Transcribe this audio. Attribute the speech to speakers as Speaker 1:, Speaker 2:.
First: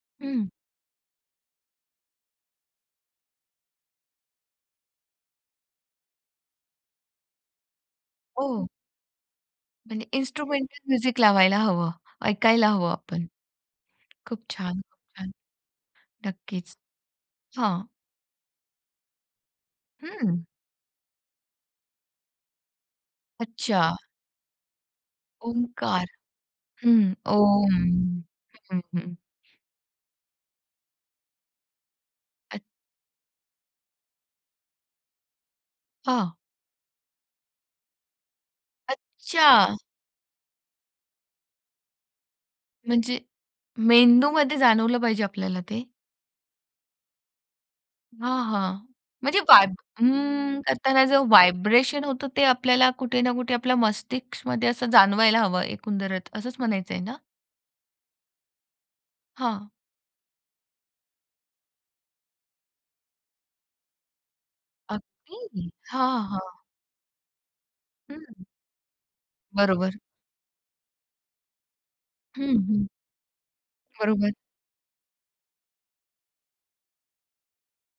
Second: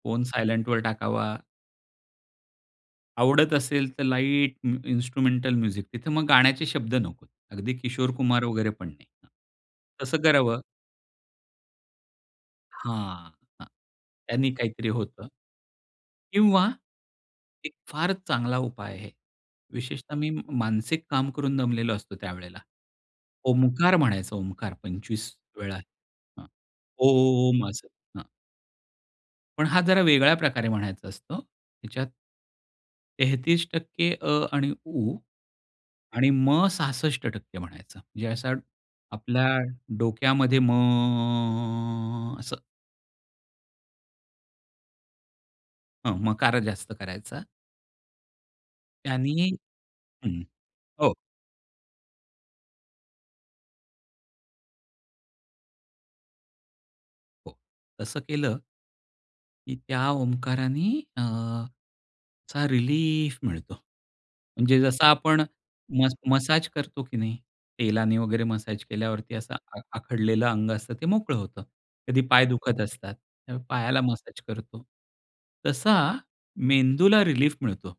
Speaker 1: Phone
Speaker 2: हं.
Speaker 1: सायलेंटवर टाकावा. आवडत असेल तर लाईट म इन्स्ट्रुमेंटल म्युझिक. तिथं मग गाण्याचे शब्द नकोत. अगदी किशोर कुमार
Speaker 2: ओह!
Speaker 1: वगैरे पण नाही. हं,
Speaker 2: म्हणजे
Speaker 1: तसं करावं.
Speaker 2: इन्स्ट्रुमेंटल म्युझिक लावायला हवं, ऐकायला हवं आपण.
Speaker 1: हां, हां.
Speaker 2: खूप
Speaker 1: त्यांनी
Speaker 2: छान,
Speaker 1: काहीतरी
Speaker 2: खूप
Speaker 1: होतं.
Speaker 2: छान!
Speaker 1: किंवा
Speaker 2: नक्कीच,
Speaker 1: एक
Speaker 2: हां.
Speaker 1: फारच चांगला उपाय आहे. विशेषतः मी म
Speaker 2: हम्म.
Speaker 1: मानसिक काम करून दमलेलो असतो त्यावेळेला. ओमकार
Speaker 2: अच्छा.
Speaker 1: म्हणायचं ओमकार 25 वेळा.
Speaker 2: ओंकार.
Speaker 1: हां.
Speaker 2: हं.
Speaker 1: ओम
Speaker 2: ओम
Speaker 1: असं. हां.
Speaker 2: हं, हं.
Speaker 1: पण हा जरा वेगळ्या प्रकारे म्हणायचा असंत. ह्याच्यात
Speaker 2: अच्छा.
Speaker 1: 33% अ आणि उ आणि
Speaker 2: हां.
Speaker 1: म 66% म्हणायचं. म्हणजे असं आपल्या
Speaker 2: अच्छा.
Speaker 1: डोक्यामध्ये म असं.
Speaker 2: म्हणजे मेंदूमध्ये जाणवलं पाहिजे आपल्याला ते?
Speaker 1: हं, मकार जास्त करायचा.
Speaker 2: हां, हां.
Speaker 1: त्यांनी
Speaker 2: म्हणजे वाईब
Speaker 1: हं,
Speaker 2: अं करताना
Speaker 1: हो.
Speaker 2: जो व्हायब्रेशन होतो ते आपल्याला कुठे ना कुठे आपल्या मस्तिष्कमध्ये असं जाणवायला हवं एकंदरच, असंच म्हणायचंय ना?
Speaker 1: हो, तसं केलं
Speaker 2: हां.
Speaker 1: की त्या ओंकारानी अ, असा रिलीफ मिळतो. म्हणजे जसं आपण
Speaker 2: अगदी,
Speaker 1: मस
Speaker 2: हां, हां.
Speaker 1: मसाज करतो की नाही. तेलाने वगैरे
Speaker 2: हं.
Speaker 1: मसाज केल्यावरती असं आ
Speaker 2: बरोबर.
Speaker 1: आखडलेलं अंग असतं ते मोकळं होतं. कधी पाय
Speaker 2: हं,
Speaker 1: दुखत
Speaker 2: हं.
Speaker 1: असतात, तेव्हा पायाला
Speaker 2: बरोबर.
Speaker 1: मसाज करतो. तसा मेंदूला रिलीफ मिळतो.